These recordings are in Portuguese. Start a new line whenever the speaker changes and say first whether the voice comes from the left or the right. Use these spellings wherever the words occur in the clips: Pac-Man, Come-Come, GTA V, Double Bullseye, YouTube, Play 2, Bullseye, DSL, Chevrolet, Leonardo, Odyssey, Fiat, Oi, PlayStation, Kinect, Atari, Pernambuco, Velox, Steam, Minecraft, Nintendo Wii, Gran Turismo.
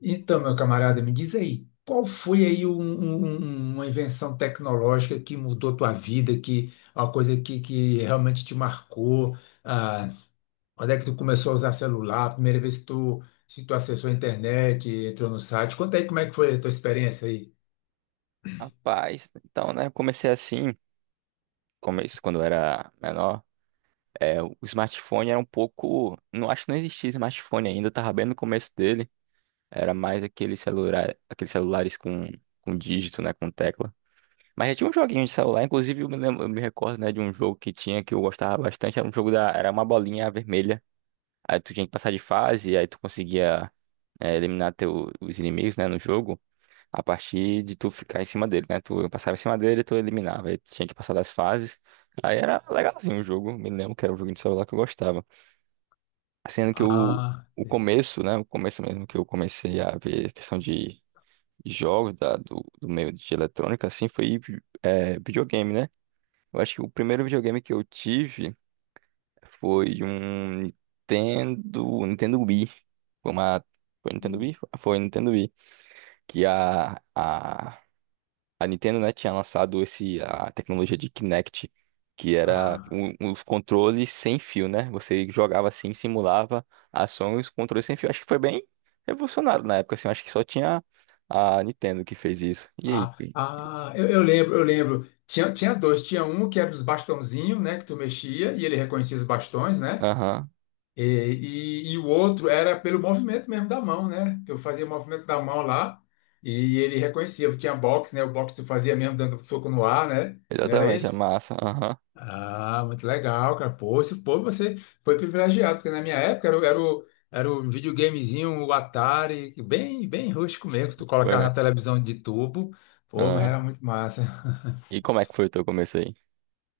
left: Então, meu camarada, me diz aí, qual foi aí uma invenção tecnológica que mudou tua vida, que uma coisa que realmente te marcou? Ah, quando é que tu começou a usar celular? A primeira vez que tu acessou a internet, entrou no site? Conta aí como é que foi a tua experiência aí.
right: Rapaz, então, né? Eu comecei assim, começo quando eu era menor. É, o smartphone era um pouco. Não acho que não existia smartphone ainda, eu tava bem no começo dele. Era mais aquele celular, aqueles celulares com dígito, né? Com tecla. Mas já tinha um joguinho de celular, inclusive eu me recordo, né, de um jogo que tinha que eu gostava bastante. Era um jogo da. Era uma bolinha vermelha. Aí tu tinha que passar de fase, aí tu conseguia eliminar os inimigos, né, no jogo. A partir de tu ficar em cima dele, né? Tu passava em cima dele, tu eliminava. Aí tinha que passar das fases. Aí era legalzinho o jogo. Me lembro que era um jogo de celular que eu gostava. Sendo que o,
left: Ah,
right: o
left: sim.
right: começo, né? O começo mesmo que eu comecei a ver questão de jogos do meio de eletrônica, assim, foi videogame, né? Eu acho que o primeiro videogame que eu tive foi um Nintendo, Nintendo Wii. Foi uma. Foi Nintendo Wii? Foi Nintendo Wii. Que a A Nintendo, né, tinha lançado a tecnologia de Kinect, que era
left: ah,
right: os controles sem fio, né? Você jogava assim, simulava ações, controles sem fio. Acho que foi bem revolucionário na época, assim. Acho que só tinha a Nintendo que fez isso. E aí, Gui?
left: eu lembro, eu lembro. Tinha dois, tinha um que era dos bastãozinhos, né, que tu mexia e ele reconhecia os bastões, né?
right: Aham,
left: E, e o outro era pelo movimento mesmo da mão, né? Eu fazia movimento da mão lá e ele reconhecia. Eu tinha boxe, né? O boxe tu fazia mesmo dando soco no ar, né? Não era
right: exatamente, é
left: esse?
right: massa. Aham,
left: Ah, muito legal, cara. Pô, pô, você foi privilegiado, porque na minha época era, era o videogamezinho, o Atari, bem rústico mesmo, que tu colocava
right: foi.
left: na televisão de tubo. Pô, mas
right: Ah,
left: era muito massa.
right: e como é que foi o teu começo aí?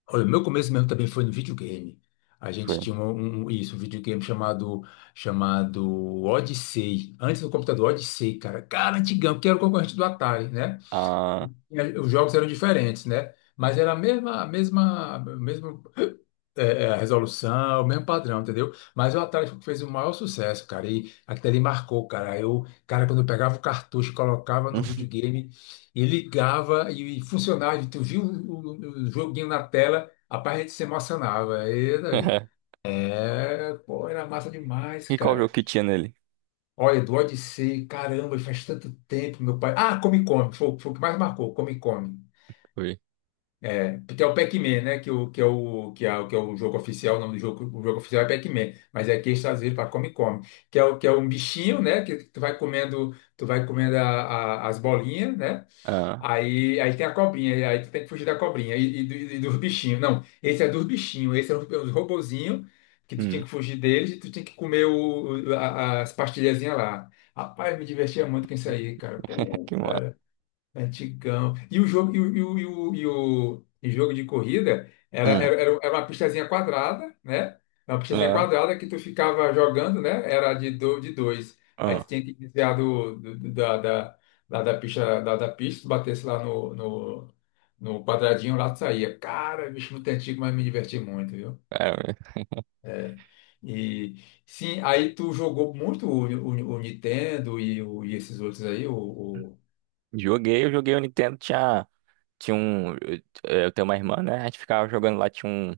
left: Olha, o meu começo mesmo também foi no videogame. A gente
right: Foi.
left: tinha um, um- um, isso, um videogame chamado Odyssey. Antes do computador, Odyssey, cara. Cara, antigão, que era o concorrente do Atari, né?
right: Ah,
left: Os jogos eram diferentes, né? Mas era a mesma resolução, o mesmo padrão, entendeu? Mas o Atari fez o maior sucesso, cara. E aquilo ali marcou, cara. Eu, cara, quando eu pegava o cartucho, colocava no videogame e ligava e funcionava. E tu viu o joguinho na tela, rapaz, a gente se emocionava. E daí? É, pô, era massa demais,
right: e qual jogo
left: cara.
right: que tinha nele?
left: Olha, do Odyssey, caramba, faz tanto tempo, meu pai. Ah, Come Come, foi o que mais marcou, Come Come.
right: Foi.
left: É, porque é o Pac-Man, né? Que, o, que, é o, que, é, o- que é o jogo oficial, o nome do jogo, o jogo oficial é Pac-Man, mas é aqui eles traduziram para Come-Come, que é um bichinho, né? Que tu vai comendo as bolinhas, né?
right: Ah,
left: Aí tem a cobrinha, e aí tu tem que fugir da cobrinha e dos bichinhos. Não, esse é dos bichinhos, esse é os robozinhos que tu tinha
right: hum.
left: que fugir deles e tu tinha que comer as pastilhazinhas lá. Rapaz, me divertia muito com isso aí, cara. Pô,
right: Que massa.
left: antigão. E o jogo, e o, e o, e o, e o- e jogo de corrida era, era,
right: Hum.
left: era era uma pistazinha quadrada, né? Uma pistazinha
right: Ah,
left: quadrada que tu ficava jogando, né? Era de dois. Aí tu
right: ah.
left: tinha que desviar do, do- do- da, da, da, da pista, tu batesse lá no quadradinho, lá tu saía. Cara, bicho muito antigo, mas me diverti muito, viu?
right: é,
left: É. E sim, aí tu jogou muito o Nintendo e, e esses outros aí,
right: Joguei, eu joguei o Nintendo, tinha um. Eu tenho uma irmã, né? A gente ficava jogando lá, tinha um,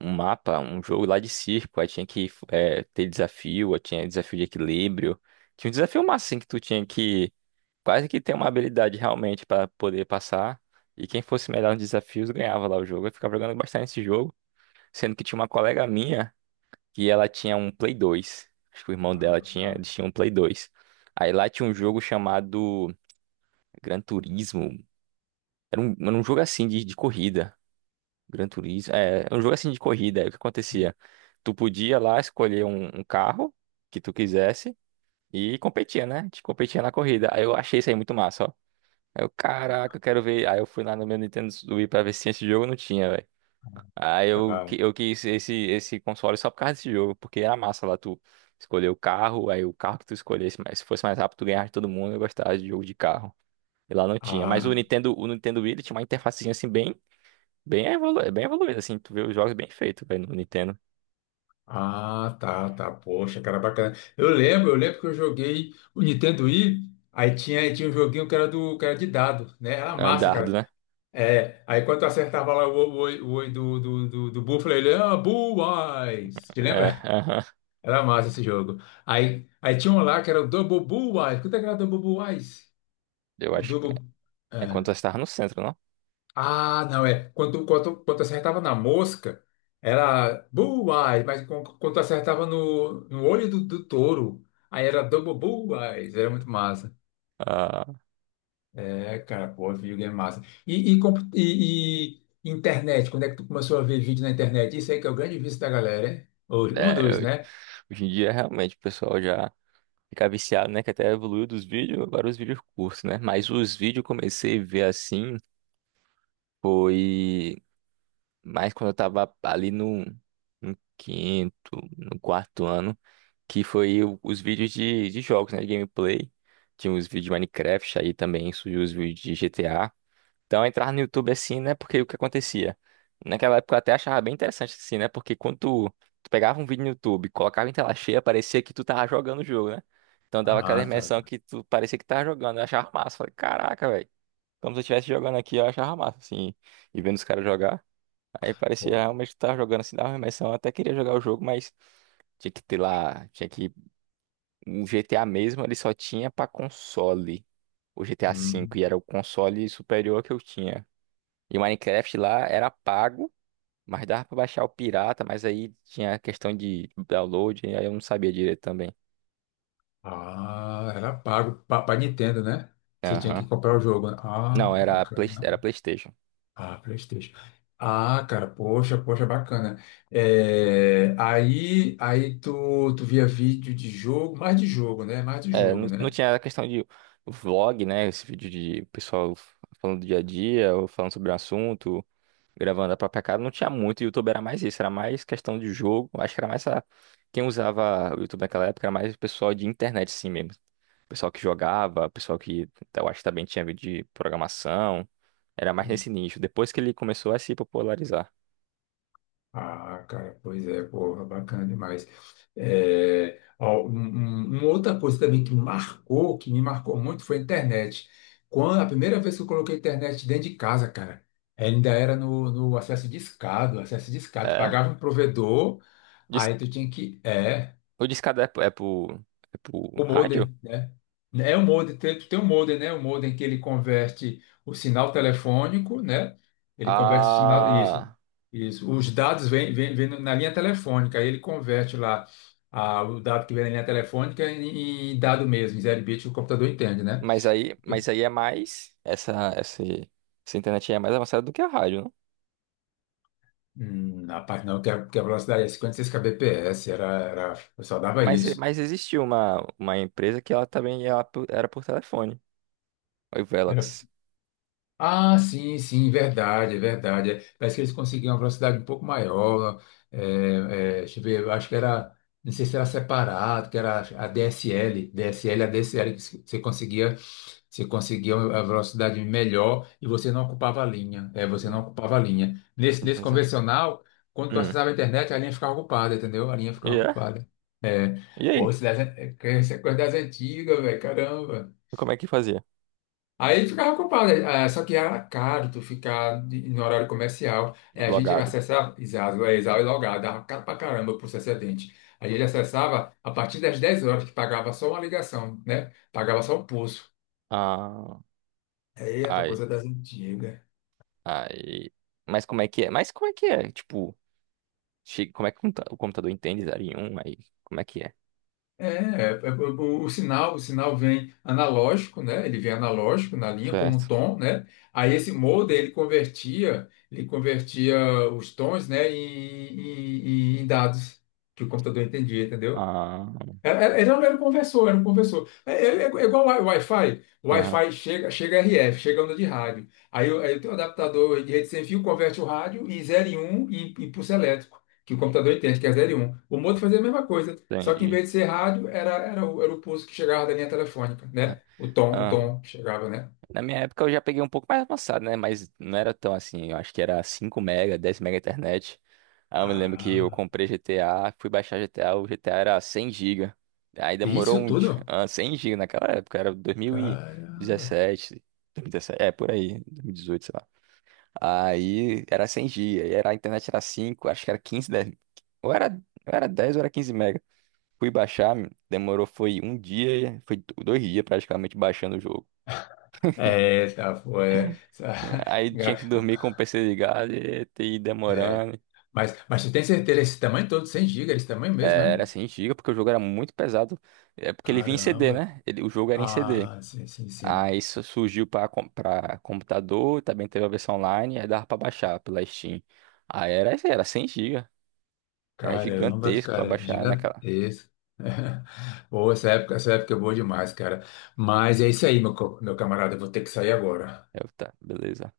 right: um mapa, um jogo lá de circo, aí tinha que ter desafio, aí tinha desafio de equilíbrio. Tinha um desafio massa, assim, que tu tinha que quase que ter uma habilidade realmente pra poder passar. E quem fosse melhor nos desafios ganhava lá o jogo. Eu ficava jogando bastante esse jogo, sendo que tinha uma colega minha que ela tinha um Play 2. Acho que o irmão dela
left: a-
right: tinha,
left: a-
right: eles tinham um Play 2. Aí lá tinha um jogo chamado Gran Turismo, era um jogo assim de corrida. Gran Turismo. É, era um jogo assim de corrida. Aí o que acontecia? Tu podia lá escolher um carro que tu quisesse e competia, né? Te competia na corrida. Aí eu achei isso aí muito massa, ó. Aí eu, caraca, eu quero ver. Aí eu fui lá no meu Nintendo Wii pra ver se tinha esse jogo, não tinha, velho. Aí eu,
left: tá.
right: eu quis esse console só por causa desse jogo, porque era massa lá tu escolher o carro, aí o carro que tu escolhesse, mas se fosse mais rápido, tu ganhava de todo mundo, eu gostava de jogo de carro. E lá não tinha. Mas
left: Ah,
right: O Nintendo Wii, ele tinha uma interfacezinha assim bem evoluído, assim, tu vê os jogos bem feitos, velho, no Nintendo.
left: tá, tá. Poxa, cara, bacana. Eu lembro que eu joguei o Nintendo Wii, aí tinha um joguinho que era do, que era de dado, né? Era massa,
right: Andardo,
left: cara.
right: né?
left: É, aí quando tu acertava lá o olho do Buffalo, ele, ah, bullseye! Te
right: É,
left: lembra?
right: aham.
left: Era massa esse jogo. Aí tinha um lá que era o Double Bullseye. Quanto é que era o Double Bullseye?
right: Eu
left: O
right: acho que
left: Double.
right: é quando
left: É.
right: nós estávamos no centro, não?
left: Ah, não, é. Quando acertava na mosca, era bullseye, quando acertava no olho do touro, aí era Double Bullseye, era muito massa.
right: Ah,
left: É, cara, pô, videogame massa. E, e, compu- e, e internet, quando é que tu começou a ver vídeo na internet? Isso aí que é o grande vício da galera, hein? Um
right: é,
left: dos, né?
right: hoje em dia, realmente, o pessoal já fica viciado, né? Que até evoluiu dos vídeos, agora os vídeos curtos, né? Mas os vídeos eu comecei a ver, assim, foi mais quando eu tava ali no quinto, no quarto ano, que foi os vídeos de jogos, né? De gameplay. Tinha os vídeos de Minecraft, aí também surgiu os vídeos de GTA. Então, eu entrava no YouTube assim, né? Porque o que acontecia? Naquela época eu até achava bem interessante assim, né? Porque quando tu pegava um vídeo no YouTube, colocava em tela cheia, parecia que tu tava jogando o jogo, né? Então dava aquela
left: Ah, tá.
right: imersão que tu parecia que tava jogando. Eu achava massa. Falei, caraca, velho. Como se eu estivesse jogando aqui, eu achava massa, assim. E vendo os caras jogar. Aí parecia
left: Pô,
right: realmente que tu tava jogando assim, dava uma imersão. Eu até queria jogar o jogo, mas tinha que ter lá. Tinha que. O GTA mesmo, ele só tinha pra console. O GTA V.
left: hum.
right: E era o console superior que eu tinha. E o Minecraft lá era pago, mas dava pra baixar o pirata, mas aí tinha a questão de download, e aí eu não sabia direito também.
left: Ah, era pago para Nintendo, né? Você tinha que
right: Aham.
left: comprar o jogo, né?
right: Não,
left: Ah,
right: era Play,
left: bacana.
right: era PlayStation.
left: Ah, PlayStation. Ah, cara, poxa, poxa, bacana. É, aí tu via vídeo de jogo, mais de jogo, né? Mais de
right: É, não,
left: jogo,
right: não
left: né?
right: tinha a questão de vlog, né? Esse vídeo de pessoal falando do dia a dia, ou falando sobre um assunto, gravando a própria casa. Não tinha muito, o YouTube era mais isso, era mais questão de jogo. Acho que era mais a... Quem usava o YouTube naquela época era mais o pessoal de internet, sim mesmo. Pessoal que jogava, pessoal que eu acho que também tinha vídeo de programação. Era mais nesse nicho. Depois que ele começou a se popularizar.
left: Ah, cara, pois é, porra, bacana demais. É, ó, uma outra coisa também que marcou, que me marcou muito, foi a internet. Quando a primeira vez que eu coloquei a internet dentro de casa, cara, ainda era no acesso discado, acesso discado. Tu
right: É?
left: pagava um provedor,
right: Dis-
left: aí tu tinha que. É.
right: O discado é pro
left: O
right: rádio?
left: modem, né? É o modem, tem o modem, né? O modem que ele converte o sinal telefônico, né? Ele converte o sinal,
right: Ah,
left: isso. Os dados vêm na linha telefônica, aí ele converte lá o dado que vem na linha telefônica em dado mesmo, em 0 bit, o computador entende, né?
right: mas aí é mais. Essa internet aí é mais avançada do que a rádio, não?
left: Rapaz, não, que a velocidade é 56 kbps, eu só dava
right: Mas,
left: isso.
right: mas existiu uma empresa que ela também ela era por telefone. Oi, Velox.
left: Ah, verdade. É, parece que eles conseguiam uma velocidade um pouco maior. É, deixa eu ver, eu acho que era, não sei se era separado, que era a DSL, a DSL, que você conseguia, você conseguia a velocidade melhor e você não ocupava a linha. É, você não ocupava a linha. Nesse
right: Entendeu?
left: convencional, quando tu
right: Hum.
left: acessava a internet, a linha ficava ocupada, entendeu? A linha ficava
right: E é?
left: ocupada. É,
right: E
left: pô,
right: aí?
left: isso é coisa das antigas, velho, caramba.
right: Como é que fazia?
left: Aí ele ficava culpado, né? Ah, só que era caro tu ficar no horário comercial. É, a gente
right: Logado.
left: acessava, exato, é, exato, e logado, dava caro pra caramba o processo atendente. A gente acessava a partir das 10 horas, que pagava só uma ligação, né? Pagava só o pulso.
right: Ah.
left: É, é pra
right: Ai.
left: coisa das antigas.
right: Aí. Mas como é que é? Tipo, como é que o o computador entende zero em um. Aí, como é que é?
left: É, é, é, o, o sinal vem analógico, né? Ele vem analógico na linha como um
right: Certo.
left: tom, né? Aí esse modem ele convertia os tons, né, em, em dados que o computador entendia, entendeu?
right: Ah,
left: Era- era- Ele não era um conversor, era um conversor. É igual o Wi-Fi. O
right: aham,
left: Wi-Fi chega, chega RF, chega onda de rádio. Aí eu tenho um adaptador de rede sem fio, converte o rádio em zero e um e pulso elétrico, que o computador entende que é zero e um. O Moto fazia a mesma coisa, só que em
right: entendi.
left: vez de ser rádio, era o pulso que chegava da linha telefônica,
right: Ah,
left: né? O
right: aham.
left: tom que chegava, né?
right: Na minha época eu já peguei um pouco mais avançado, né? Mas não era tão assim. Eu acho que era 5 mega, 10 mega internet. Aí eu me lembro que eu
left: Ah,
right: comprei GTA, fui baixar GTA, o GTA era 100 gigas. Aí demorou
left: isso
right: um dia.
left: tudo?
right: 100 giga naquela época, era
left: Caramba.
right: 2017, é, por aí, 2018 sei lá. Aí era 100 GB, era a internet era 5, acho que era 15 10, ou era 10 ou era 15 mega. Fui baixar, demorou foi um dia, foi 2 dias praticamente baixando o jogo.
left: É, tá, foi. É,
right: É,
left: essa-
right: aí tinha que dormir com o PC ligado e ter ido
left: É.
right: demorando.
left: Mas tu tem certeza, esse tamanho todo, 100 gigas, esse tamanho mesmo,
right: É,
left: é?
right: era 100 GB porque o jogo era muito pesado. É porque ele vinha em CD,
left: Caramba.
right: né? O jogo era em CD.
left: Ah, sim.
right: Aí isso surgiu para computador, também teve a versão online, aí dava para baixar pela Steam. Aí era 100 GB. É
left: Caramba,
right: gigantesco para
left: cara,
right: baixar, né?
left: gigantesco. Boa, essa época é boa demais, cara. Mas é isso aí, meu, meu camarada, eu vou ter que sair agora.
right: É o que tá, beleza.